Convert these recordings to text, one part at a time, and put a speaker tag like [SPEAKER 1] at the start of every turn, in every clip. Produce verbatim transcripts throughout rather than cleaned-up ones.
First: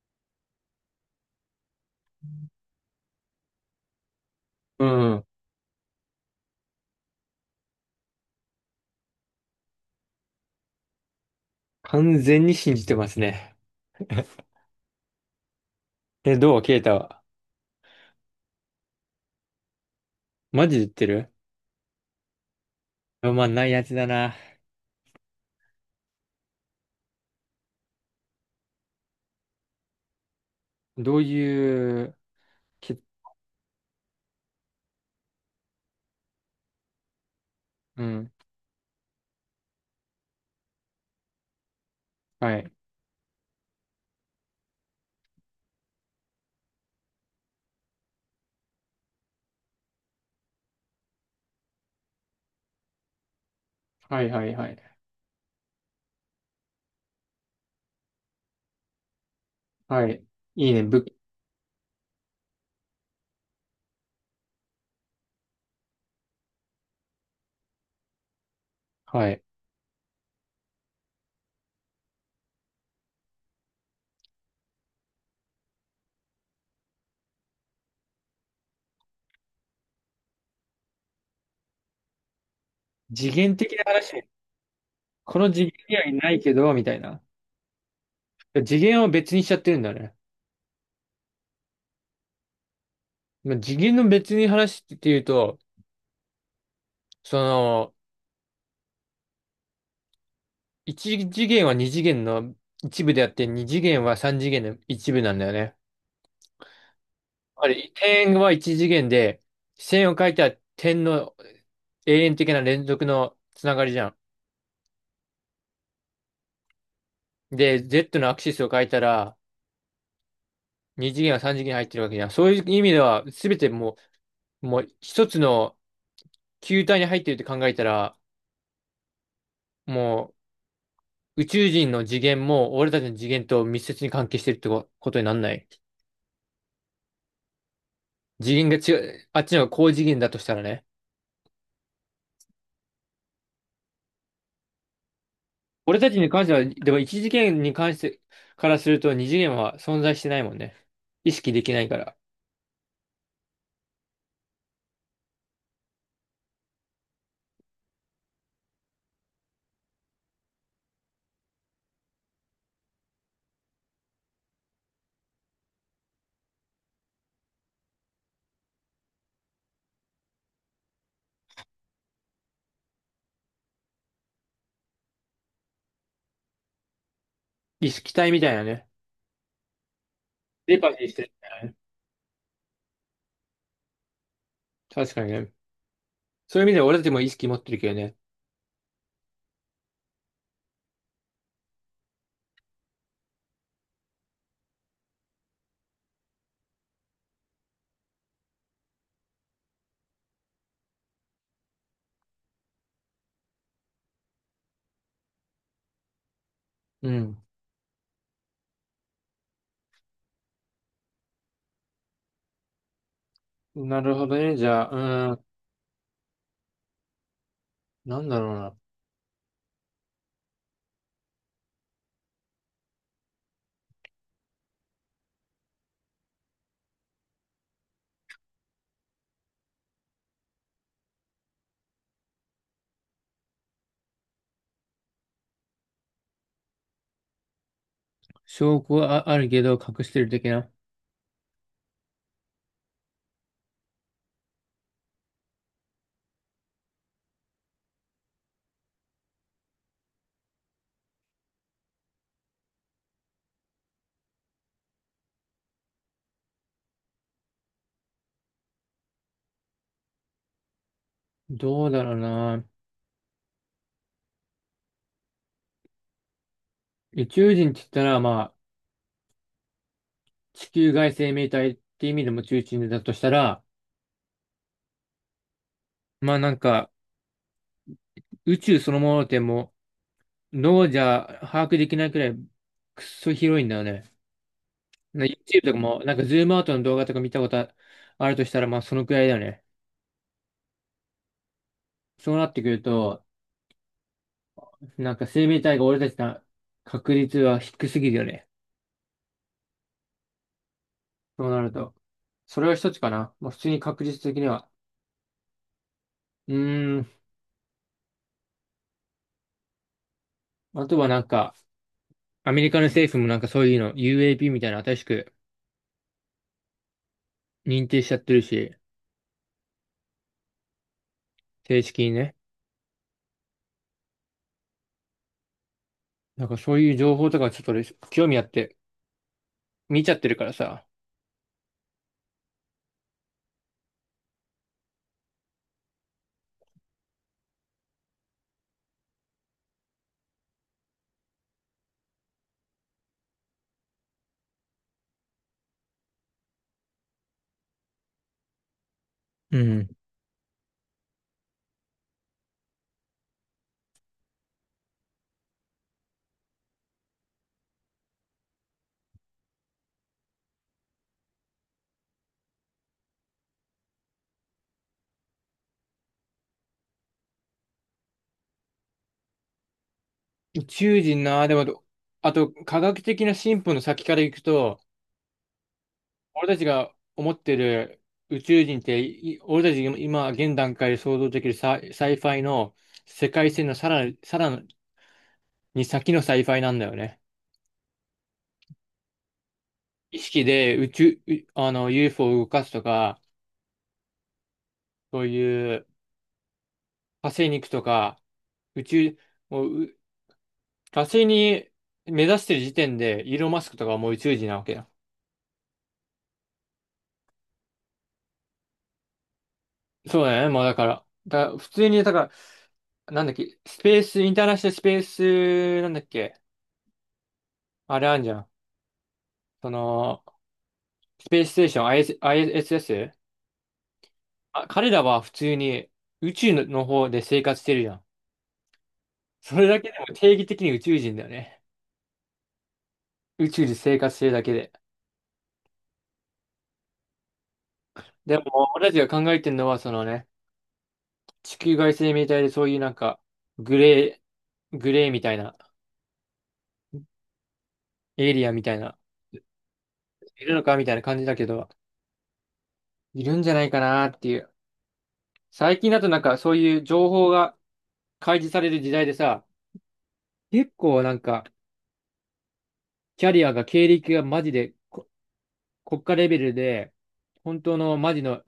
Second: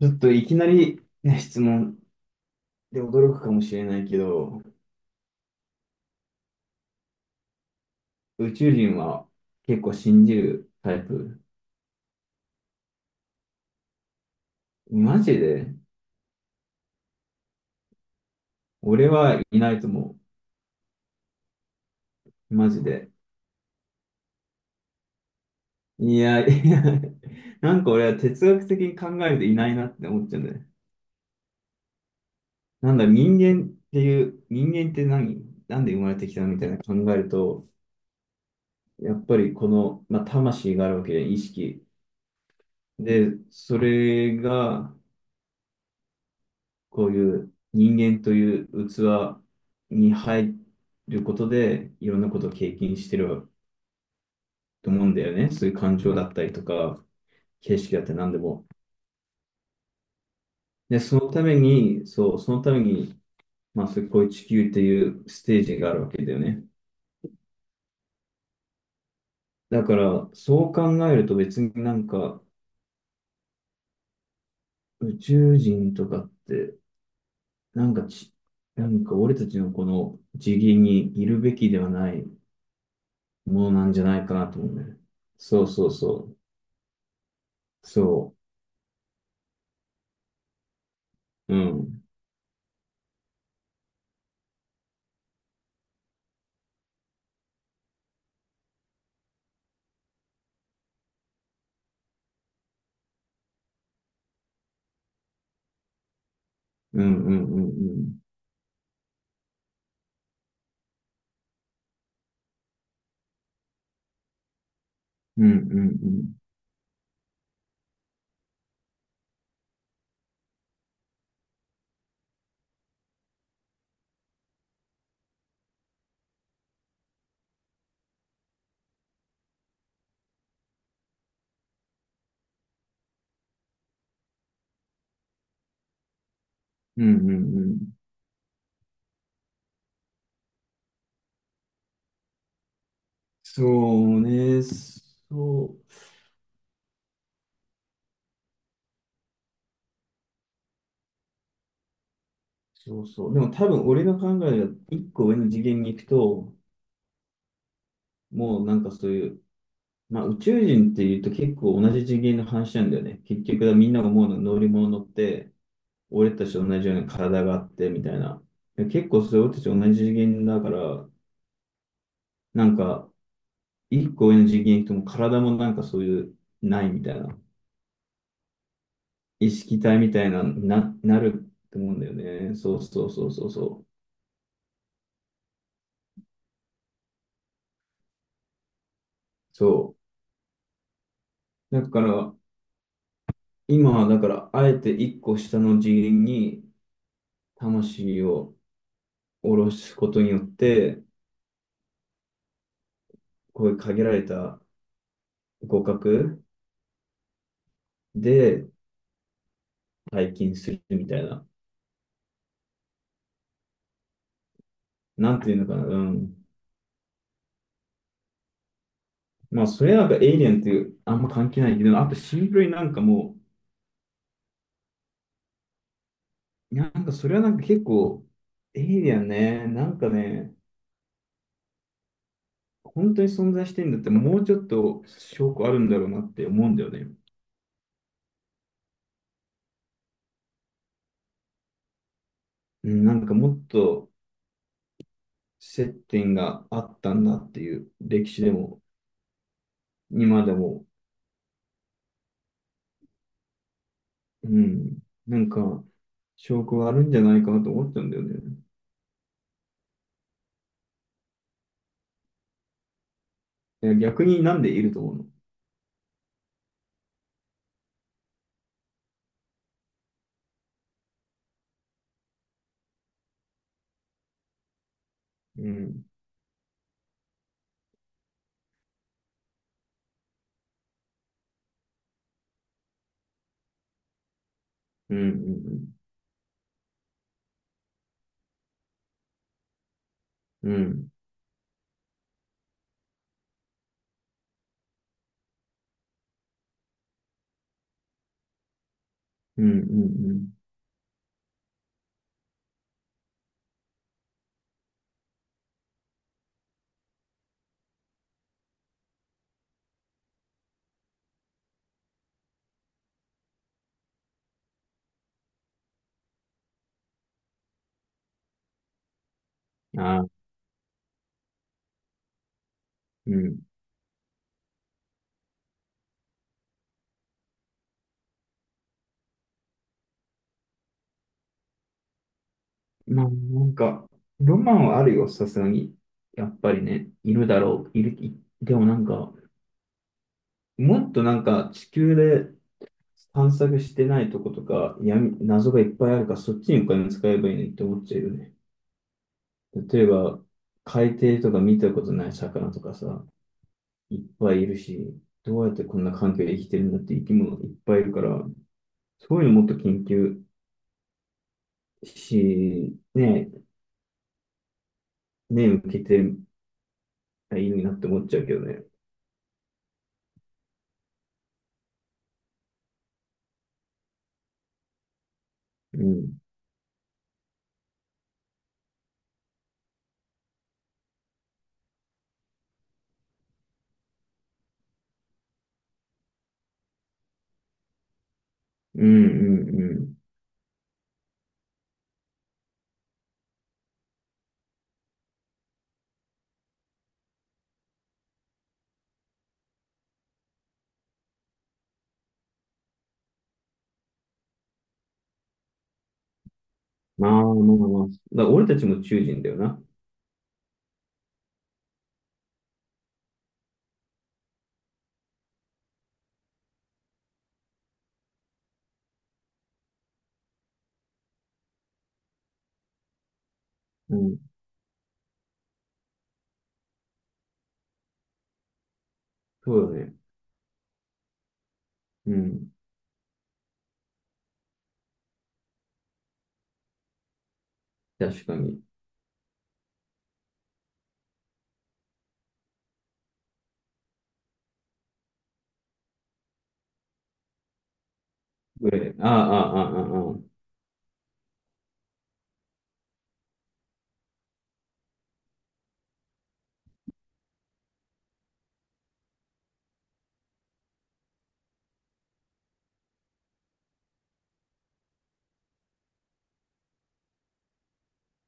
[SPEAKER 1] ちょっといきなり、ね、質問で驚くかもしれないけど、
[SPEAKER 2] うん。
[SPEAKER 1] 宇宙人は結構信じるタイプ。
[SPEAKER 2] 完全に信じてますね。
[SPEAKER 1] マジで
[SPEAKER 2] え、どうケイタは
[SPEAKER 1] 俺はいないと思
[SPEAKER 2] マジで言ってる？
[SPEAKER 1] う。マジで。
[SPEAKER 2] まあまあ、ないやつだな。
[SPEAKER 1] いや、いや、なんか俺は哲学的に考えるといないなって思っちゃうんだよね。
[SPEAKER 2] どういう、
[SPEAKER 1] な
[SPEAKER 2] け、
[SPEAKER 1] んだ、人間っていう、人間って何なんで生まれてきたのみたいな考えると、
[SPEAKER 2] うん。
[SPEAKER 1] やっぱりこの、まあ、魂があるわけで、意識。
[SPEAKER 2] はい。
[SPEAKER 1] で、それが、こういう人間という器に入ることで、いろんなことを経験してる
[SPEAKER 2] はいはいはい。
[SPEAKER 1] と思うんだよね。そういう感情だったりとか、景色だったり何でも。
[SPEAKER 2] はい。いいね。
[SPEAKER 1] で、
[SPEAKER 2] ぶ、
[SPEAKER 1] そのために、そう、そのために、まあ、そういうこういう地球っていうステージがあるわけだよね。
[SPEAKER 2] はい。
[SPEAKER 1] だから、そう考えると別になんか、宇宙人とかって、なんかち、なんか俺たちのこの次元にいるべきではない
[SPEAKER 2] 次元的
[SPEAKER 1] もの
[SPEAKER 2] な
[SPEAKER 1] なんじゃな
[SPEAKER 2] 話。
[SPEAKER 1] いかなと思うんだよね。
[SPEAKER 2] この
[SPEAKER 1] そ
[SPEAKER 2] 次
[SPEAKER 1] う
[SPEAKER 2] 元
[SPEAKER 1] そう
[SPEAKER 2] にはい
[SPEAKER 1] そ
[SPEAKER 2] な
[SPEAKER 1] う。
[SPEAKER 2] いけど、みたいな。
[SPEAKER 1] そう。
[SPEAKER 2] 次元を別にしちゃってるんだね。
[SPEAKER 1] うん。
[SPEAKER 2] まあ、次元の別に話っていうと、その、一次元は二次元の一部であって、二次元は三次元の一部なんだよね。
[SPEAKER 1] うん、うん、うん、う
[SPEAKER 2] あれ、
[SPEAKER 1] ん。
[SPEAKER 2] 点は一次元で、線を書いたら点の永遠的な連続のつながりじゃ
[SPEAKER 1] うん、うん、うん。
[SPEAKER 2] ん。で、Z のアクシスを書いたら、二次元は三次元に入ってるわけじゃん。そういう意味では、すべてもう、もう一つの球体に入ってるって考えたら、もう宇宙人の次元も俺たちの次元と密接に関係してるってこことになんない？
[SPEAKER 1] うん、うん、うん。
[SPEAKER 2] 次元が違う、あっちの方が高次元だとしたらね。
[SPEAKER 1] そうね。そう。
[SPEAKER 2] 俺たちに関しては、でも一次元に関してからすると二次元は存在してないもんね。意識できないから。
[SPEAKER 1] そうそう。でも多分俺の考えが一個上の次元に行くと、もうなんかそういう、まあ宇宙人っていうと結構同じ次元の話なんだよね。結局はみんなが思うのは乗り物乗って、俺たちと同じような体があってみたいな。で結構それ俺たち同じ次元だから、なんか一個上の次元行くともう体もなんかそういう、ないみたいな。
[SPEAKER 2] 意識体みたいなね。
[SPEAKER 1] 意識体みたいな、
[SPEAKER 2] デパ
[SPEAKER 1] な、
[SPEAKER 2] ティし
[SPEAKER 1] な
[SPEAKER 2] てるみた
[SPEAKER 1] る
[SPEAKER 2] いなね。
[SPEAKER 1] と思うんだよね。そうそうそうそうそう。
[SPEAKER 2] 確かにね。そういう意味では俺たちも意識持ってるけどね。
[SPEAKER 1] そう。だから、今はだから、あえて一個下の次元に魂を下ろすことによって、こういう限られた互角
[SPEAKER 2] うん。
[SPEAKER 1] で体験するみたいな。
[SPEAKER 2] なるほどね。じゃあ、う
[SPEAKER 1] なん
[SPEAKER 2] ん。
[SPEAKER 1] ていうのかな。うん。
[SPEAKER 2] なんだろうな。
[SPEAKER 1] まあ、それはなんかエイリアンっていうあんま関係ないけど、あとシンプルになんかもう、なんかそれはなんか結構、エイリアンね、なんかね、本当に存在してんだって、もうちょっと証拠あるんだろうなって思うんだよね。
[SPEAKER 2] 証拠はああるけど隠してる的な。
[SPEAKER 1] うん、なんかもっと接点があったんだっていう歴史でも、今でも、うん、なんか証拠があるんじゃないかなと思っちゃうんだよね。
[SPEAKER 2] どうだろうな。
[SPEAKER 1] いや逆になんでいると思うの？
[SPEAKER 2] 宇宙人って言ったら、まあ、地球外生命体って意味でも宇宙人だとしたら、
[SPEAKER 1] うん、
[SPEAKER 2] まあなんか、宇宙そのものってもう、脳じゃ把握できないくらい、くっそ広いんだよね。
[SPEAKER 1] う
[SPEAKER 2] な YouTube とか
[SPEAKER 1] ん、
[SPEAKER 2] も、なんかズームアウトの動画とか見たことあるとしたら、まあそのくらいだよね。
[SPEAKER 1] うん、うん、
[SPEAKER 2] そうなってくると、なんか生命体が俺たちの確率は低すぎるよね、
[SPEAKER 1] うん、うん、うん
[SPEAKER 2] そうなると。それは一つかな、もう普通に確率的には。うーん。あとはなんか、アメリカの政府もなんかそういうの、ユーエーピー みたいなの新しく認定しちゃってるし、
[SPEAKER 1] ああ
[SPEAKER 2] 正式にね。
[SPEAKER 1] うん。
[SPEAKER 2] なんかそういう情報とかちょっと俺興味あって見ちゃってるからさ。
[SPEAKER 1] まあ、なんか、ロマンはあるよ、さすがに。やっぱりね、いるだろう、いる、いでもなんか、もっとなんか地球で探索してないとことか、闇、謎がいっぱいあるから、そっちにお金使えばいいのにって思っちゃうよね。
[SPEAKER 2] うん。
[SPEAKER 1] 例えば、海底とか見たことない魚とかさ、いっぱいいるし、どうやってこんな環境で生きてるんだって生き物いっぱいいるから、そういうのもっと研究し、ね、目向けてりゃいいのになって思っちゃうけどね。
[SPEAKER 2] 宇宙人な、でもど、あと科学的な進歩の先から行くと、
[SPEAKER 1] うん。
[SPEAKER 2] 俺たちが思ってる宇宙人って、い俺たちが今現段階で想像できるサイ、サイファイの世界線のさらに、さらに先のサイファイなんだよね。
[SPEAKER 1] うん、うん、うん。
[SPEAKER 2] 意識で宇宙、うあの ユーフォー を動かすとか、そういう火星に行くとか、宇宙、もうう火星に目指してる時点でイーロン・マスクとかはもう宇宙人なわけよ。
[SPEAKER 1] まあまあまあ。だから俺たちも宇宙人だよな。
[SPEAKER 2] そうだよね、もうだから。だから普通に、だから、なんだっけ、スペース、インターナショナルスペース、なんだっけ、あれあんじゃん。その、スペースステーション、IS、アイエス s ス、
[SPEAKER 1] うん。
[SPEAKER 2] あ、彼らは普通に宇宙の方で生活してるじゃん。それ
[SPEAKER 1] そ
[SPEAKER 2] だけ
[SPEAKER 1] う
[SPEAKER 2] で
[SPEAKER 1] だ
[SPEAKER 2] も
[SPEAKER 1] ね。
[SPEAKER 2] 定義的に宇宙人だよね。
[SPEAKER 1] うん。
[SPEAKER 2] 宇宙で生活してるだけで。で
[SPEAKER 1] 確か
[SPEAKER 2] も、
[SPEAKER 1] に。
[SPEAKER 2] 俺たちが考えてるのは、そのね、地球外生命体でそういうなんか、グレー、グレーみたいな、エイリアンみたいな、
[SPEAKER 1] ああ、ああ、ああ、あ
[SPEAKER 2] いる
[SPEAKER 1] あ。
[SPEAKER 2] のかみたいな感じだけど、いるんじゃないかなっていう。最近だとなんかそういう情報が開示される時代でさ、結構なんか、キャリアが経歴がマジで国家レベルで、本当のマジの、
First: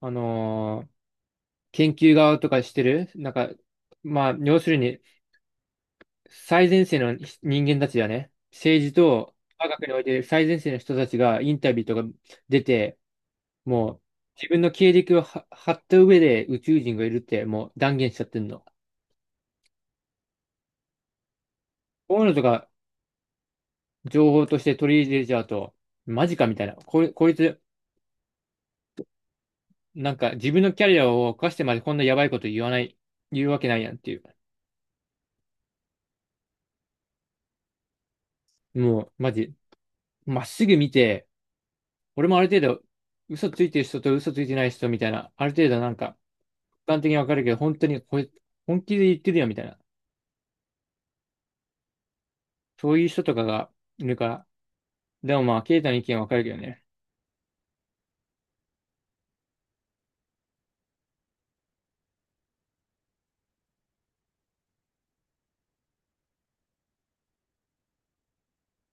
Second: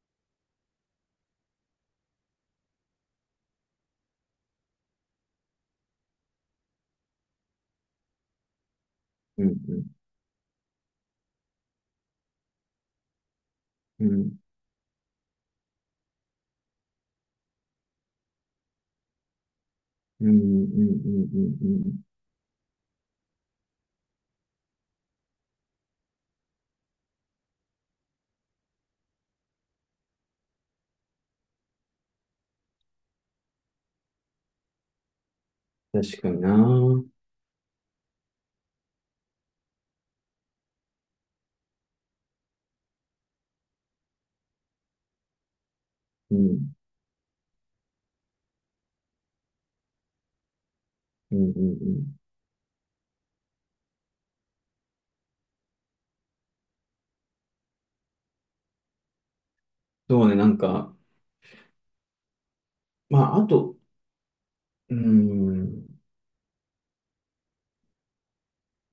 [SPEAKER 2] あのー研究側とかしてる、なんか、まあ、要するに最前線の人間たちだね。政治と
[SPEAKER 1] う
[SPEAKER 2] 科学に
[SPEAKER 1] ん、
[SPEAKER 2] おいて最前線の人たちがインタビューとか出て、もう
[SPEAKER 1] うん、うん、
[SPEAKER 2] 自分の経歴をは張った上で宇宙人がいるってもう断言しちゃってんの。
[SPEAKER 1] うん、うん、うん、うん、
[SPEAKER 2] こういうのとか情報として取り入れちゃうと、マジかみたいな。こい、こいつ、なんか自分のキャリアを犯してまでこんなやばいこと言わない、言うわけないやんっていう。
[SPEAKER 1] うん。確かにな。うん、
[SPEAKER 2] もう、マジ、まっすぐ見て、俺もある程度、嘘ついてる人と嘘ついてない人みたいな、ある程度なんか、
[SPEAKER 1] うん、
[SPEAKER 2] 一般的にわかるけど、本当にこれ、本気で言ってるよみたいな、
[SPEAKER 1] うん、うん。
[SPEAKER 2] そういう人とかがいるから、でもまあ、ケイタの意見わかるけどね。
[SPEAKER 1] そうね、なんか、まあ、あと、うん、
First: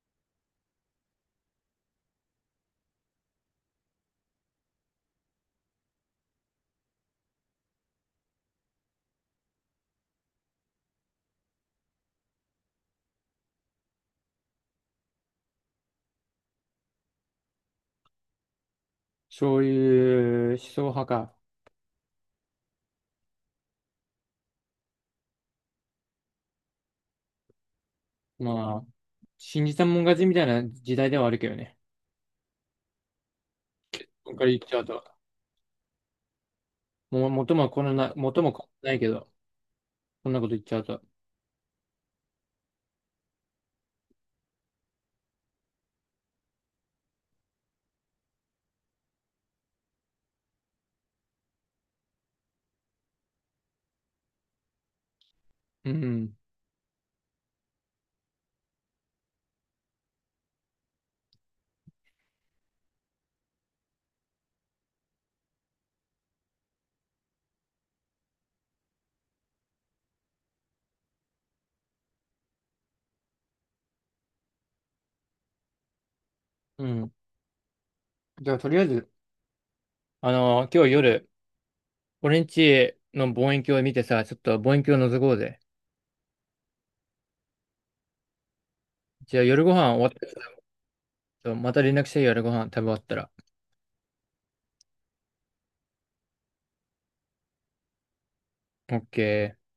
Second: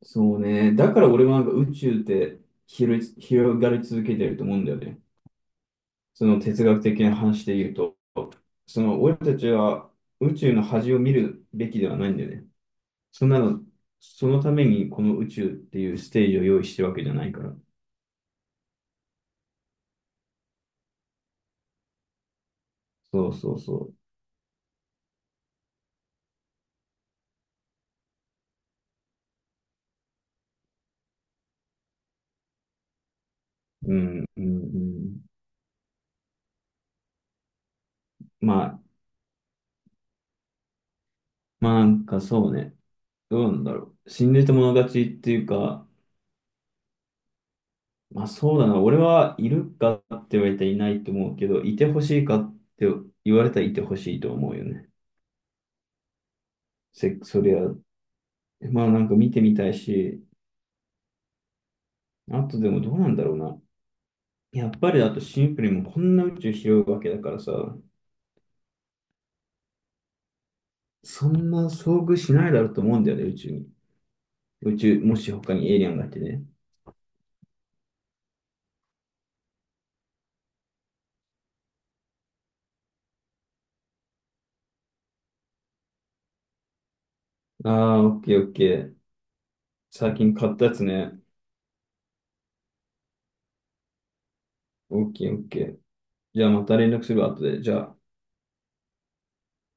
[SPEAKER 1] そうね。だから俺はなんか宇宙って広い、広がり続けてると思うんだよね。その哲学的な話で言うと、その俺たちは宇宙の端を見るべきではないんだよね。そんなの、そのためにこの宇宙っていうステージを用意してるわけじゃないから。
[SPEAKER 2] そういう思想派か。
[SPEAKER 1] そうそうそ
[SPEAKER 2] まあ、信じたもん勝ちみたいな時代ではあるけどね、
[SPEAKER 1] う。うん、
[SPEAKER 2] これ
[SPEAKER 1] う
[SPEAKER 2] か
[SPEAKER 1] ん、う
[SPEAKER 2] ら言っちゃうと、
[SPEAKER 1] ん。
[SPEAKER 2] もう元もこのな、元も
[SPEAKER 1] ま
[SPEAKER 2] こ
[SPEAKER 1] あ、
[SPEAKER 2] のないけど、こんなこと言っちゃうと。
[SPEAKER 1] まあなんかそうね、どうなんだろう。死んでてもの勝ちっていうか、まあそうだな、俺はいるかって言われたらいないと思うけど、いてほしいかって言われたらいてほしいと思うよね。
[SPEAKER 2] うん、
[SPEAKER 1] せ、そりゃ、まあなんか見てみたいし、あとでもどうなんだろうな。やっぱりあとシンプルにもうこんな宇宙広いわけだからさ、そんな遭遇しないだろうと思うんだよね、宇宙に。宇宙、もし他にエイリアンがいてね。
[SPEAKER 2] うん。じゃあ、とりあえず、あの今日夜、俺んちの望遠鏡見てさ、ちょっと望遠鏡覗こうぜ。
[SPEAKER 1] ああ、オッケーオッケー。
[SPEAKER 2] じゃあ夜ご飯終わっ
[SPEAKER 1] 最
[SPEAKER 2] たら、
[SPEAKER 1] 近
[SPEAKER 2] ち
[SPEAKER 1] 買っ
[SPEAKER 2] ょ
[SPEAKER 1] たやつね。
[SPEAKER 2] っとまた連絡してよ、夜ご飯食べ終わったら。
[SPEAKER 1] オッケーオッケー。じゃあまた連絡するわ、後で。じゃあ。
[SPEAKER 2] オッケー。